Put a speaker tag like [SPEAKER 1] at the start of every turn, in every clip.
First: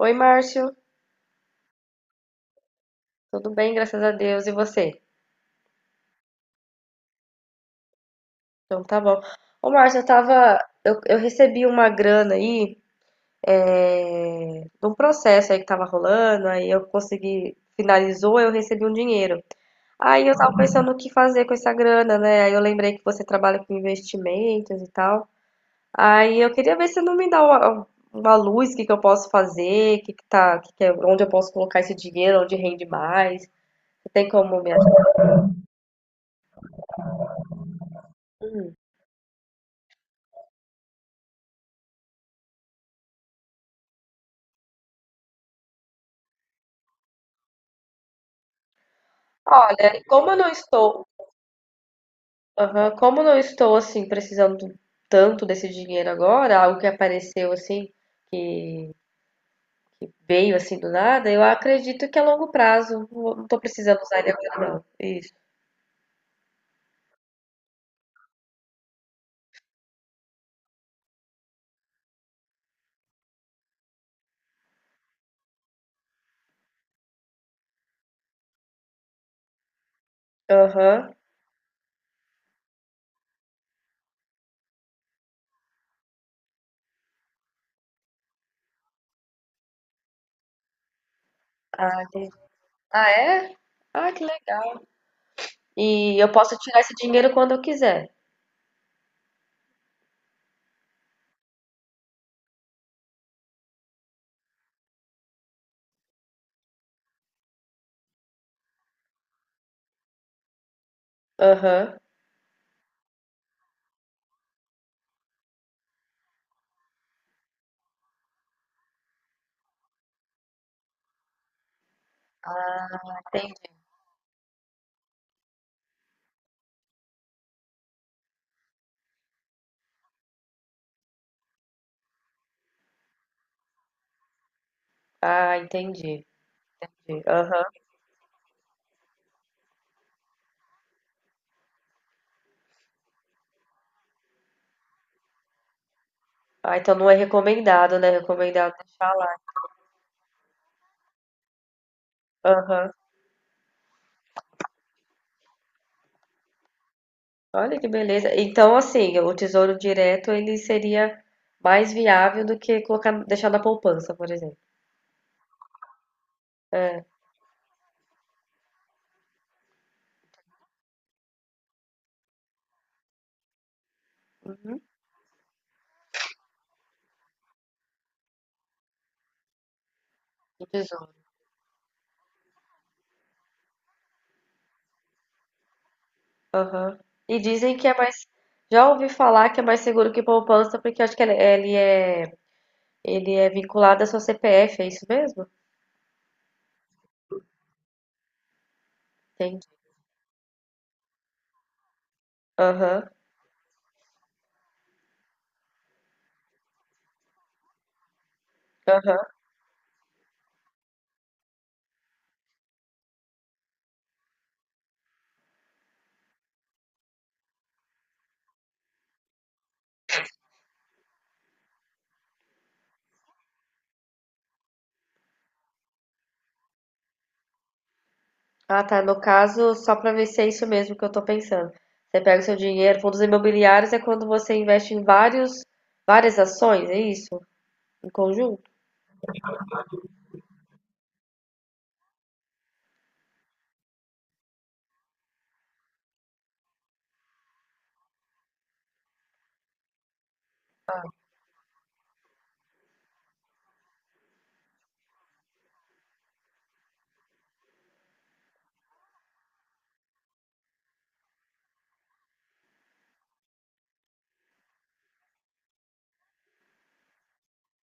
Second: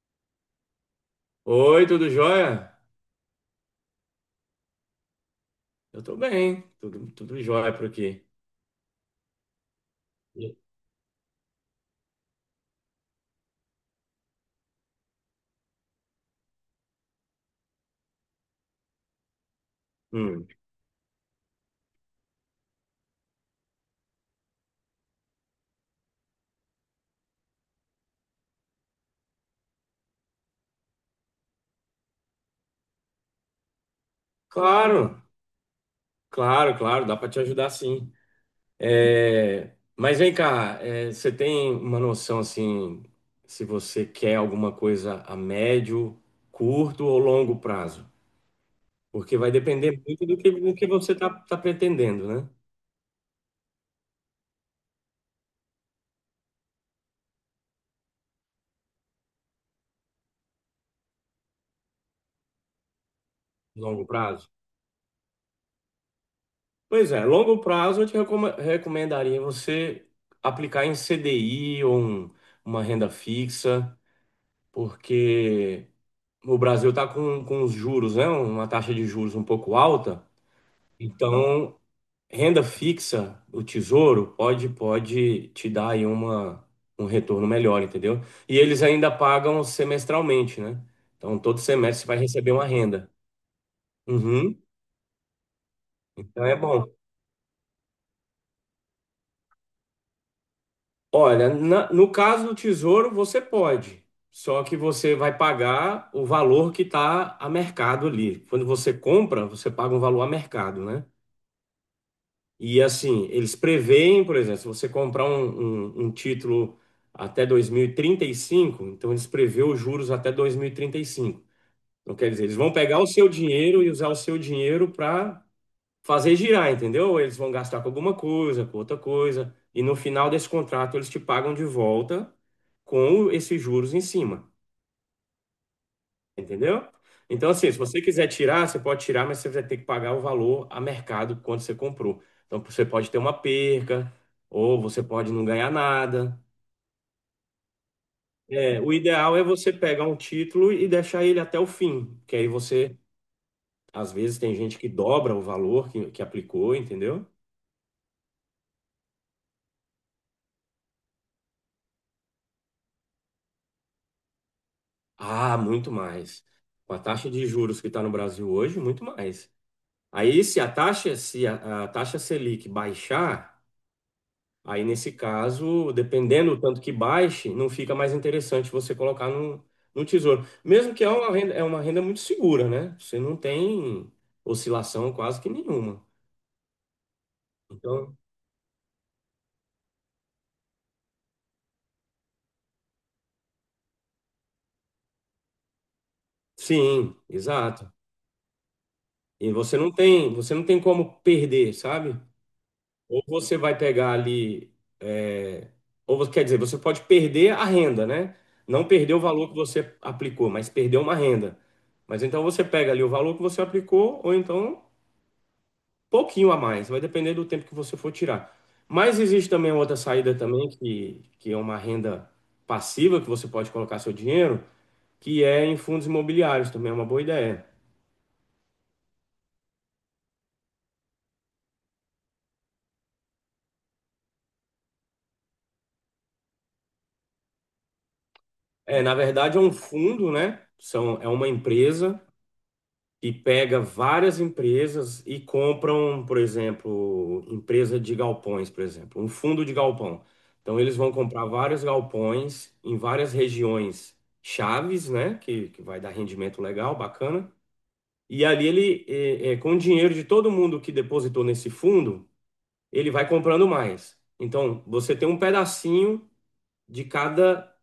[SPEAKER 1] Oi, Márcio.
[SPEAKER 2] Oi, tudo jóia?
[SPEAKER 1] Tudo bem, graças a Deus. E você?
[SPEAKER 2] Eu tô bem, tudo jóia por aqui.
[SPEAKER 1] Então tá bom. Ô, Márcio, eu tava. Eu recebi uma grana aí, de um processo aí que tava rolando, aí eu consegui. Finalizou, eu recebi um dinheiro. Aí eu
[SPEAKER 2] Hum,
[SPEAKER 1] tava pensando o que fazer com essa grana, né? Aí eu lembrei que você trabalha com investimentos e tal. Aí eu queria ver se não me dá uma luz, o que que eu posso fazer, que tá, onde eu posso colocar esse dinheiro, onde rende mais. Você tem como me
[SPEAKER 2] Claro, claro, claro, dá para te ajudar sim.
[SPEAKER 1] ajudar?
[SPEAKER 2] É, mas vem cá, é, você tem uma noção assim, se você quer alguma coisa a médio, curto ou longo prazo? Porque vai depender
[SPEAKER 1] Olha,
[SPEAKER 2] muito do que, do que você tá pretendendo, né?
[SPEAKER 1] como eu não estou assim precisando tanto desse dinheiro agora, algo que apareceu assim, veio assim do nada, eu acredito que a longo prazo não estou precisando
[SPEAKER 2] Longo
[SPEAKER 1] usar ele
[SPEAKER 2] prazo.
[SPEAKER 1] agora não. Isso.
[SPEAKER 2] Pois é, longo prazo eu te recomendaria você aplicar em CDI ou uma renda fixa. Porque o Brasil está com os juros, né? Uma taxa de juros um pouco alta.
[SPEAKER 1] Aham.
[SPEAKER 2] Então, renda fixa, o Tesouro, pode te dar aí um retorno melhor, entendeu? E eles ainda pagam semestralmente, né? Então, todo semestre
[SPEAKER 1] Ah,
[SPEAKER 2] você vai
[SPEAKER 1] entendi.
[SPEAKER 2] receber uma
[SPEAKER 1] Ah,
[SPEAKER 2] renda.
[SPEAKER 1] é? Ah, que
[SPEAKER 2] Uhum,
[SPEAKER 1] legal. E eu
[SPEAKER 2] então
[SPEAKER 1] posso
[SPEAKER 2] é
[SPEAKER 1] tirar esse
[SPEAKER 2] bom.
[SPEAKER 1] dinheiro quando eu quiser.
[SPEAKER 2] Olha, no caso do Tesouro, você pode. Só que você vai pagar o valor que está a mercado ali. Quando você compra, você paga um valor a mercado, né?
[SPEAKER 1] Aham.
[SPEAKER 2] E assim, eles preveem, por exemplo, se você comprar um título até 2035, então eles prevê os juros até dois mil e trinta e cinco. Então, quer dizer, eles vão pegar o seu
[SPEAKER 1] Entendi.
[SPEAKER 2] dinheiro e usar o seu dinheiro para fazer girar, entendeu? Eles vão gastar com alguma coisa, com outra coisa, e no final desse contrato eles te pagam de volta com esses juros em cima.
[SPEAKER 1] Ah, entendi.
[SPEAKER 2] Entendeu? Então, assim,
[SPEAKER 1] Aham.
[SPEAKER 2] se você quiser tirar, você pode tirar, mas você vai ter que pagar o valor a mercado quando você comprou. Então, você pode ter uma perca, ou você pode não ganhar nada.
[SPEAKER 1] Ah, então não é recomendado, né? Recomendado.
[SPEAKER 2] É, o ideal é você pegar um título e deixar ele até o fim, que aí
[SPEAKER 1] Aham.
[SPEAKER 2] você, às vezes, tem gente que dobra o valor que aplicou, entendeu?
[SPEAKER 1] Olha que beleza. Então, assim, o tesouro direto ele seria mais viável do que colocar, deixar na poupança, por exemplo.
[SPEAKER 2] Ah, muito mais. Com a
[SPEAKER 1] É,
[SPEAKER 2] taxa de juros que está no Brasil hoje, muito mais. Aí, se a taxa Selic baixar,
[SPEAKER 1] uhum,
[SPEAKER 2] aí, nesse caso, dependendo do tanto que baixe, não fica mais interessante você colocar no tesouro.
[SPEAKER 1] o
[SPEAKER 2] Mesmo que
[SPEAKER 1] tesouro.
[SPEAKER 2] é uma renda muito segura, né? Você não tem oscilação quase que nenhuma.
[SPEAKER 1] Aham. E dizem que é
[SPEAKER 2] Então,
[SPEAKER 1] mais. Já ouvi falar que é mais seguro que poupança, porque eu acho que ele é, ele é vinculado à sua CPF, é isso mesmo?
[SPEAKER 2] sim, exato. E
[SPEAKER 1] Entendi.
[SPEAKER 2] você não tem como perder, sabe?
[SPEAKER 1] Aham,
[SPEAKER 2] Ou você vai pegar ali, é, quer dizer, você pode perder a renda, né? Não perder o
[SPEAKER 1] aham.
[SPEAKER 2] valor que você aplicou, mas perder uma renda. Mas então você pega ali o valor que você aplicou, ou então pouquinho a mais, vai depender do tempo que você for tirar. Mas existe também outra saída também, que é uma renda passiva que você pode colocar seu dinheiro, que é em fundos imobiliários, também é uma boa ideia.
[SPEAKER 1] Ah, tá. No caso, só para ver se é isso mesmo que eu tô pensando. Você pega o seu dinheiro, fundos imobiliários é quando você investe em várias ações, é isso? Em conjunto?
[SPEAKER 2] É, na verdade, é um fundo, né? São, é uma empresa que pega várias empresas e compram, por exemplo, empresa de galpões, por exemplo, um fundo de galpão. Então, eles vão comprar vários galpões em várias regiões chaves, né? Que vai dar rendimento legal, bacana. E ali ele, com o dinheiro de todo mundo que depositou nesse fundo, ele vai comprando mais. Então, você tem um pedacinho de cada,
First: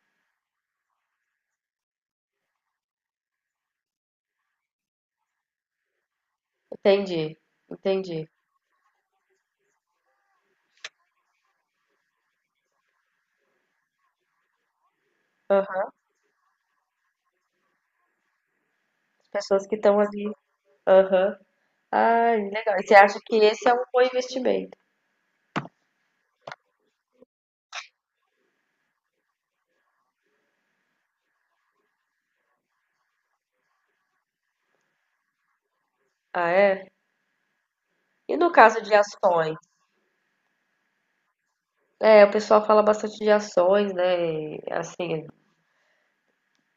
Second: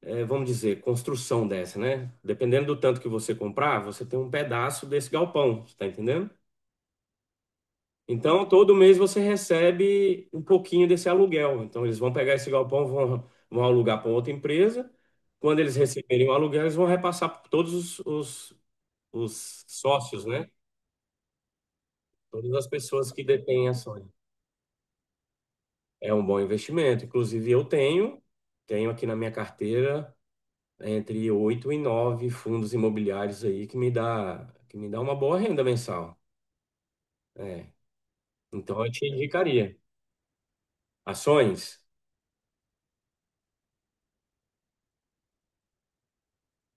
[SPEAKER 2] vamos dizer, construção dessa, né? Dependendo do tanto que você comprar, você tem um pedaço desse galpão, você tá entendendo?
[SPEAKER 1] Entendi, entendi.
[SPEAKER 2] Então, todo mês você recebe um pouquinho desse aluguel. Então, eles vão pegar esse galpão, vão alugar para outra empresa. Quando eles
[SPEAKER 1] Aham.
[SPEAKER 2] receberem o aluguel, eles vão repassar para todos os, os
[SPEAKER 1] As
[SPEAKER 2] os
[SPEAKER 1] pessoas que estão
[SPEAKER 2] sócios,
[SPEAKER 1] ali.
[SPEAKER 2] né?
[SPEAKER 1] Aham. Ah,
[SPEAKER 2] Todas as
[SPEAKER 1] legal. E você
[SPEAKER 2] pessoas
[SPEAKER 1] acha
[SPEAKER 2] que
[SPEAKER 1] que esse
[SPEAKER 2] detêm
[SPEAKER 1] é um bom
[SPEAKER 2] ações.
[SPEAKER 1] investimento?
[SPEAKER 2] É um bom investimento. Inclusive, eu tenho aqui na minha carteira entre oito e nove fundos imobiliários aí que me dá uma boa renda mensal.
[SPEAKER 1] Ah, é?
[SPEAKER 2] É.
[SPEAKER 1] E no caso
[SPEAKER 2] Então, eu
[SPEAKER 1] de
[SPEAKER 2] te
[SPEAKER 1] ações?
[SPEAKER 2] indicaria. Ações?
[SPEAKER 1] É, o pessoal fala bastante de ações, né? Assim,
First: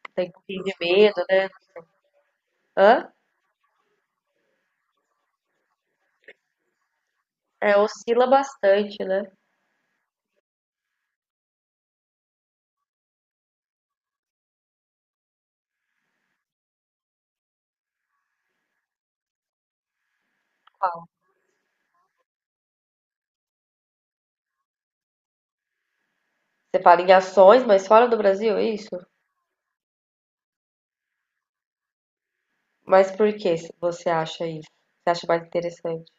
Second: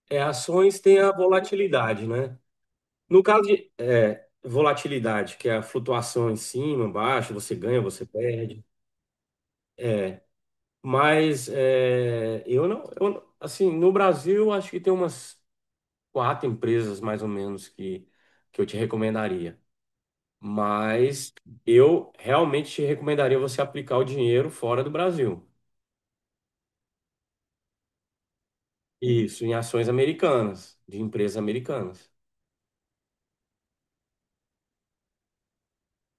[SPEAKER 2] É,
[SPEAKER 1] tem um pouquinho de
[SPEAKER 2] ações tem a
[SPEAKER 1] medo, né?
[SPEAKER 2] volatilidade, né?
[SPEAKER 1] Hã?
[SPEAKER 2] No caso de volatilidade, que é a flutuação em cima, baixo, você
[SPEAKER 1] É,
[SPEAKER 2] ganha, você
[SPEAKER 1] oscila
[SPEAKER 2] perde.
[SPEAKER 1] bastante, né?
[SPEAKER 2] Mas é, eu não- assim, no Brasil, acho que tem umas quatro empresas mais ou menos que eu te recomendaria.
[SPEAKER 1] Qual?
[SPEAKER 2] Mas eu realmente te recomendaria você aplicar o dinheiro fora do Brasil.
[SPEAKER 1] Você fala em ações, mas fora do Brasil, é isso?
[SPEAKER 2] Isso, em ações americanas, de empresas americanas.
[SPEAKER 1] Mas por que você acha isso? Você acha mais interessante?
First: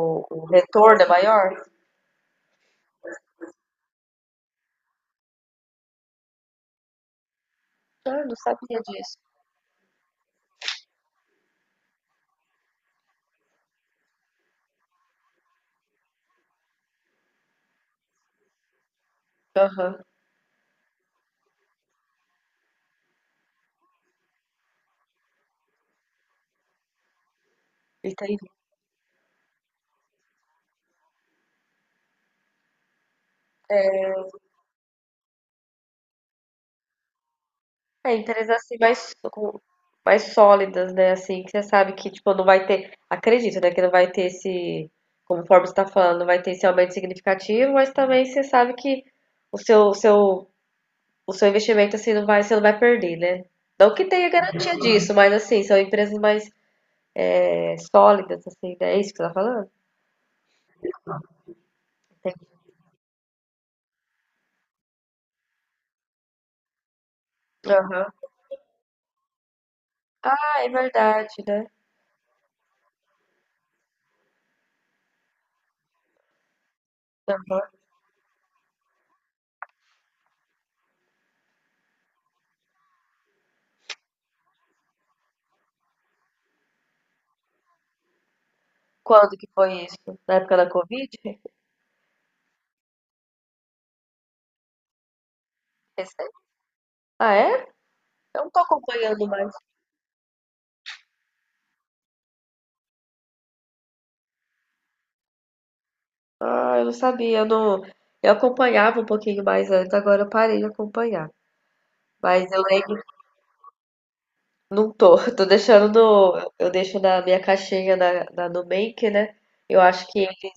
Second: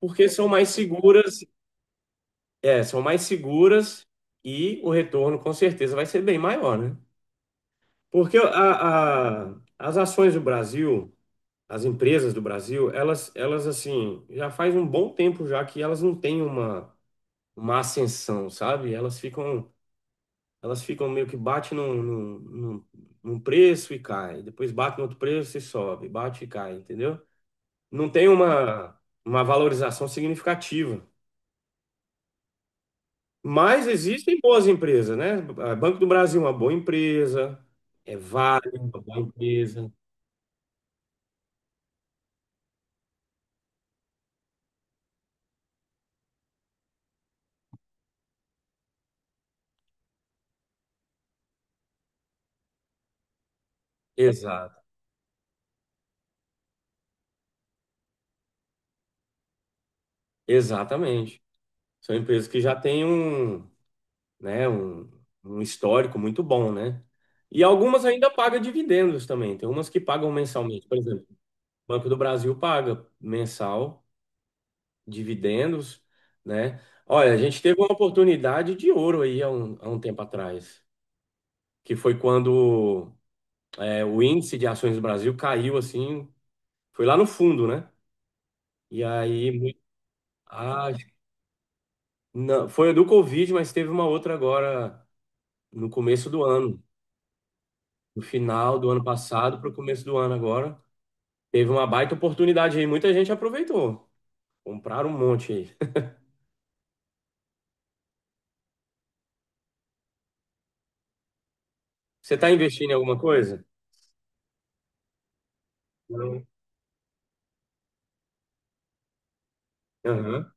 [SPEAKER 2] Porque são mais
[SPEAKER 1] retorno é
[SPEAKER 2] seguras,
[SPEAKER 1] maior?
[SPEAKER 2] são mais seguras e o retorno com certeza vai ser bem maior, né?
[SPEAKER 1] Ah, não
[SPEAKER 2] Porque
[SPEAKER 1] sabia disso.
[SPEAKER 2] as ações do Brasil, as empresas do Brasil, elas assim, já faz um bom tempo já que elas não têm uma ascensão, sabe? Elas ficam
[SPEAKER 1] Aham,
[SPEAKER 2] Elas ficam meio que bate num preço e cai, depois bate no outro preço e sobe, bate e cai, entendeu? Não tem
[SPEAKER 1] entendi.
[SPEAKER 2] uma valorização significativa. Mas existem boas empresas, né? Ah, Banco do Brasil é uma boa empresa,
[SPEAKER 1] É,
[SPEAKER 2] é
[SPEAKER 1] empresas
[SPEAKER 2] Vale,
[SPEAKER 1] assim
[SPEAKER 2] é uma
[SPEAKER 1] mais,
[SPEAKER 2] boa empresa.
[SPEAKER 1] mais sólidas, né? Assim, que você sabe que, tipo, não vai ter. Acredito, né? Que não vai ter esse. Como o você está falando, não vai ter esse aumento significativo, mas também você sabe que o seu, o seu, o seu investimento assim não vai, você não vai perder, né? Não que tenha garantia
[SPEAKER 2] Exato,
[SPEAKER 1] disso, mas assim, são empresas mais sólidas, assim, né? É isso que você tá falando?
[SPEAKER 2] exatamente. São
[SPEAKER 1] Entendi.
[SPEAKER 2] empresas que já têm um, né, um histórico muito bom, né? E algumas
[SPEAKER 1] Aham.
[SPEAKER 2] ainda pagam dividendos também. Tem umas que pagam
[SPEAKER 1] Ah, é
[SPEAKER 2] mensalmente. Por exemplo,
[SPEAKER 1] verdade, né?
[SPEAKER 2] Banco do Brasil paga mensal, dividendos, né? Olha, a gente
[SPEAKER 1] Aham.
[SPEAKER 2] teve uma oportunidade de ouro aí há um tempo atrás, que foi quando o índice de ações do Brasil caiu assim, foi lá no fundo, né? E
[SPEAKER 1] Quando que
[SPEAKER 2] aí,
[SPEAKER 1] foi isso? Na época da
[SPEAKER 2] ah,
[SPEAKER 1] Covid?
[SPEAKER 2] não, foi a do Covid, mas teve uma outra agora no
[SPEAKER 1] Recente?
[SPEAKER 2] começo do ano,
[SPEAKER 1] Ah, é?
[SPEAKER 2] no
[SPEAKER 1] Eu não tô
[SPEAKER 2] final do ano
[SPEAKER 1] acompanhando mais.
[SPEAKER 2] passado para o começo do ano agora. Teve uma baita oportunidade aí, muita gente aproveitou. Compraram um monte aí.
[SPEAKER 1] Ah, eu não sabia, eu não. Eu acompanhava um pouquinho mais antes, agora eu parei de acompanhar.
[SPEAKER 2] Você está
[SPEAKER 1] Mas eu
[SPEAKER 2] investindo em
[SPEAKER 1] lembro,
[SPEAKER 2] alguma coisa?
[SPEAKER 1] não tô, tô deixando
[SPEAKER 2] Não.
[SPEAKER 1] no, eu deixo na minha caixinha na, na Nubank, né? Eu acho que eles
[SPEAKER 2] Aham.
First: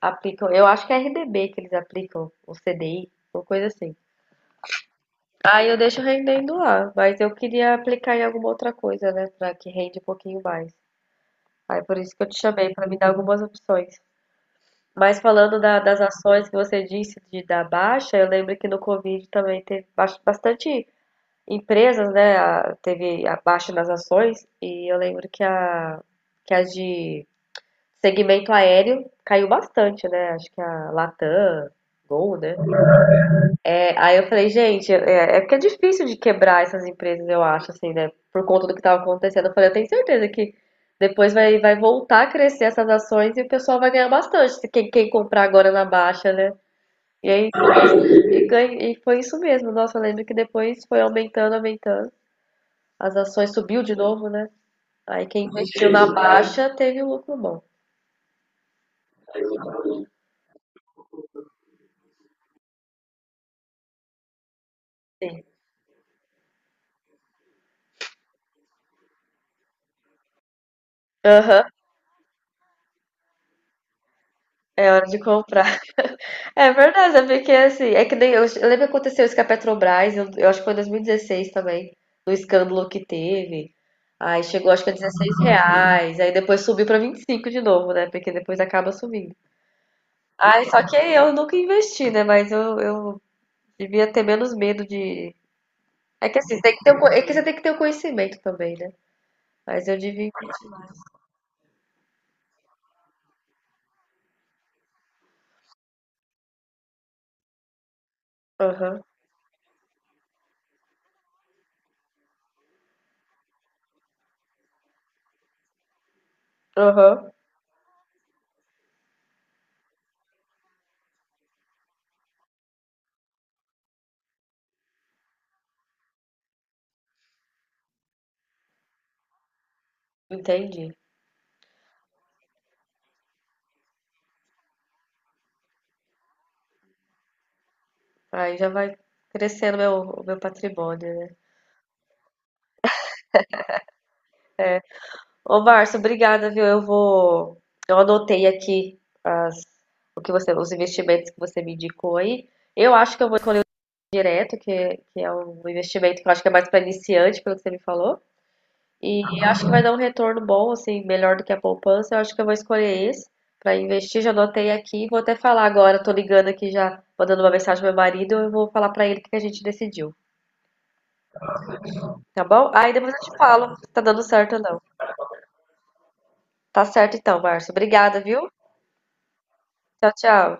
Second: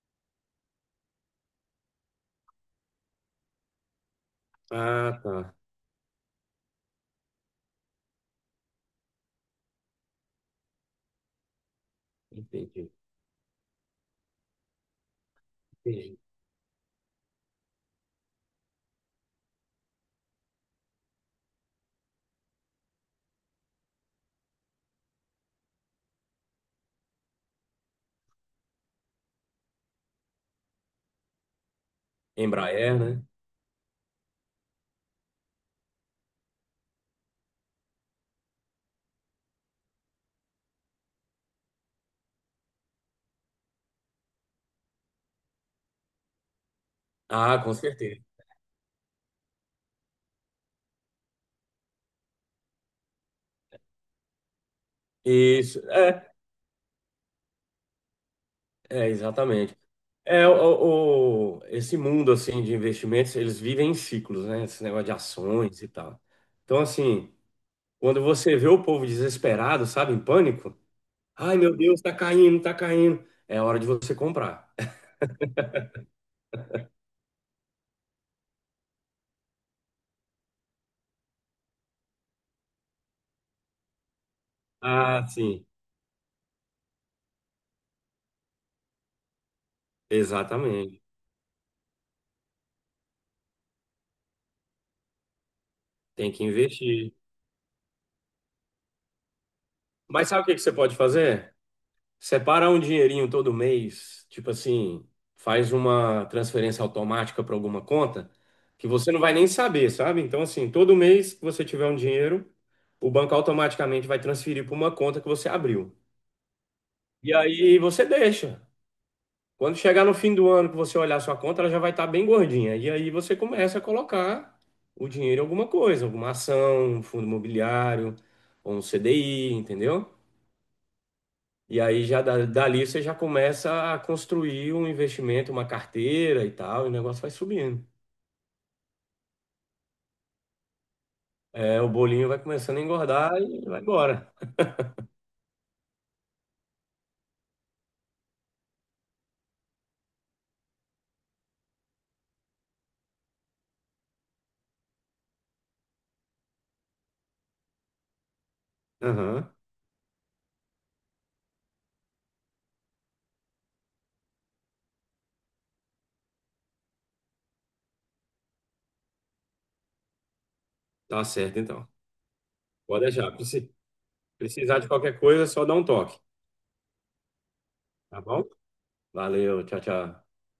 [SPEAKER 1] aplicam, eu acho que é RDB que eles aplicam, o CDI, uma coisa assim.
[SPEAKER 2] Ah, tá.
[SPEAKER 1] Aí eu deixo rendendo lá, mas eu queria aplicar em alguma outra coisa, né? Pra que rende um pouquinho mais. Aí por isso que eu te chamei, pra
[SPEAKER 2] Entendi.
[SPEAKER 1] me dar algumas opções. Mas falando da das
[SPEAKER 2] Entendi.
[SPEAKER 1] ações que você disse de da baixa, eu lembro que no Covid também teve bastante empresas, né? Teve a baixa nas ações, e eu lembro que a de segmento aéreo caiu bastante, né? Acho que a Latam, Gol, né?
[SPEAKER 2] Embraer, né?
[SPEAKER 1] É, aí eu falei, gente, porque é difícil de quebrar essas empresas, eu acho, assim, né? Por conta do que estava acontecendo. Eu falei, eu tenho certeza que depois vai, vai voltar a crescer essas ações e o pessoal vai ganhar bastante, se quem comprar agora na baixa, né? E aí,
[SPEAKER 2] Ah, com certeza.
[SPEAKER 1] e ganhei, e foi isso mesmo. Nossa, eu lembro que depois foi aumentando, aumentando. As ações subiu de novo, né? Aí quem
[SPEAKER 2] Isso.
[SPEAKER 1] investiu na
[SPEAKER 2] É,
[SPEAKER 1] baixa teve um lucro bom.
[SPEAKER 2] é, exatamente. É, esse mundo, assim, de investimentos, eles vivem em ciclos, né? Esse negócio de
[SPEAKER 1] Sim.
[SPEAKER 2] ações e tal. Então, assim, quando você vê o povo desesperado, sabe, em pânico, ai,
[SPEAKER 1] Aham.
[SPEAKER 2] meu Deus, tá caindo, tá caindo. É hora de você comprar.
[SPEAKER 1] É hora de comprar. É verdade, é porque assim, é que nem eu, eu lembro que aconteceu isso com a Petrobras, eu acho que foi em 2016 também, do escândalo que teve. Aí chegou acho que a
[SPEAKER 2] Ah,
[SPEAKER 1] 16
[SPEAKER 2] sim.
[SPEAKER 1] reais, aí depois subiu para 25 de novo, né? Porque depois acaba subindo. Ai, só que
[SPEAKER 2] Exatamente.
[SPEAKER 1] eu nunca investi, né? Mas eu devia ter menos medo de. É
[SPEAKER 2] Tem
[SPEAKER 1] que
[SPEAKER 2] que
[SPEAKER 1] assim, tem que ter
[SPEAKER 2] investir.
[SPEAKER 1] é que você tem que ter o conhecimento também, né? Mas eu
[SPEAKER 2] Mas
[SPEAKER 1] devia.
[SPEAKER 2] sabe o que que você pode fazer? Separa um dinheirinho todo mês, tipo assim, faz uma transferência automática para alguma conta que
[SPEAKER 1] Aham,
[SPEAKER 2] você não vai nem saber, sabe? Então, assim, todo mês que você tiver um dinheiro, o banco automaticamente vai transferir para uma conta que você abriu.
[SPEAKER 1] aham,
[SPEAKER 2] E aí você deixa. Quando chegar no fim do ano que você olhar sua conta, ela já vai estar bem gordinha. E aí você começa a colocar o dinheiro em alguma coisa, alguma ação, um fundo imobiliário, ou um CDI, entendeu?
[SPEAKER 1] entendi.
[SPEAKER 2] E aí já dali você já começa a construir um investimento, uma carteira e tal, e o negócio vai subindo.
[SPEAKER 1] Aí já vai crescendo meu, o meu patrimônio, né?
[SPEAKER 2] É, o bolinho vai começando a engordar e vai embora.
[SPEAKER 1] Ô, Márcio, obrigada, viu? Eu vou. Eu anotei aqui as, os investimentos que você me indicou aí. Eu acho que eu vou direto, que é um investimento que eu acho que é mais para iniciante, pelo que você me falou. E
[SPEAKER 2] Aham,
[SPEAKER 1] acho que vai dar um retorno bom, assim, melhor do que a poupança. Eu acho que eu vou escolher esse para investir. Já anotei aqui, vou até falar agora. Tô ligando aqui já, mandando uma mensagem pro meu marido. Eu vou falar para ele o que a gente decidiu,
[SPEAKER 2] tá certo então.
[SPEAKER 1] tá bom? Aí
[SPEAKER 2] Pode
[SPEAKER 1] depois eu
[SPEAKER 2] deixar.
[SPEAKER 1] te falo se tá dando certo ou
[SPEAKER 2] Precisar
[SPEAKER 1] não.
[SPEAKER 2] de qualquer coisa, é só dar um toque,
[SPEAKER 1] Tá certo então, Márcio. Obrigada,
[SPEAKER 2] tá bom?
[SPEAKER 1] viu?
[SPEAKER 2] Valeu, tchau,
[SPEAKER 1] Tchau,
[SPEAKER 2] tchau.
[SPEAKER 1] tchau.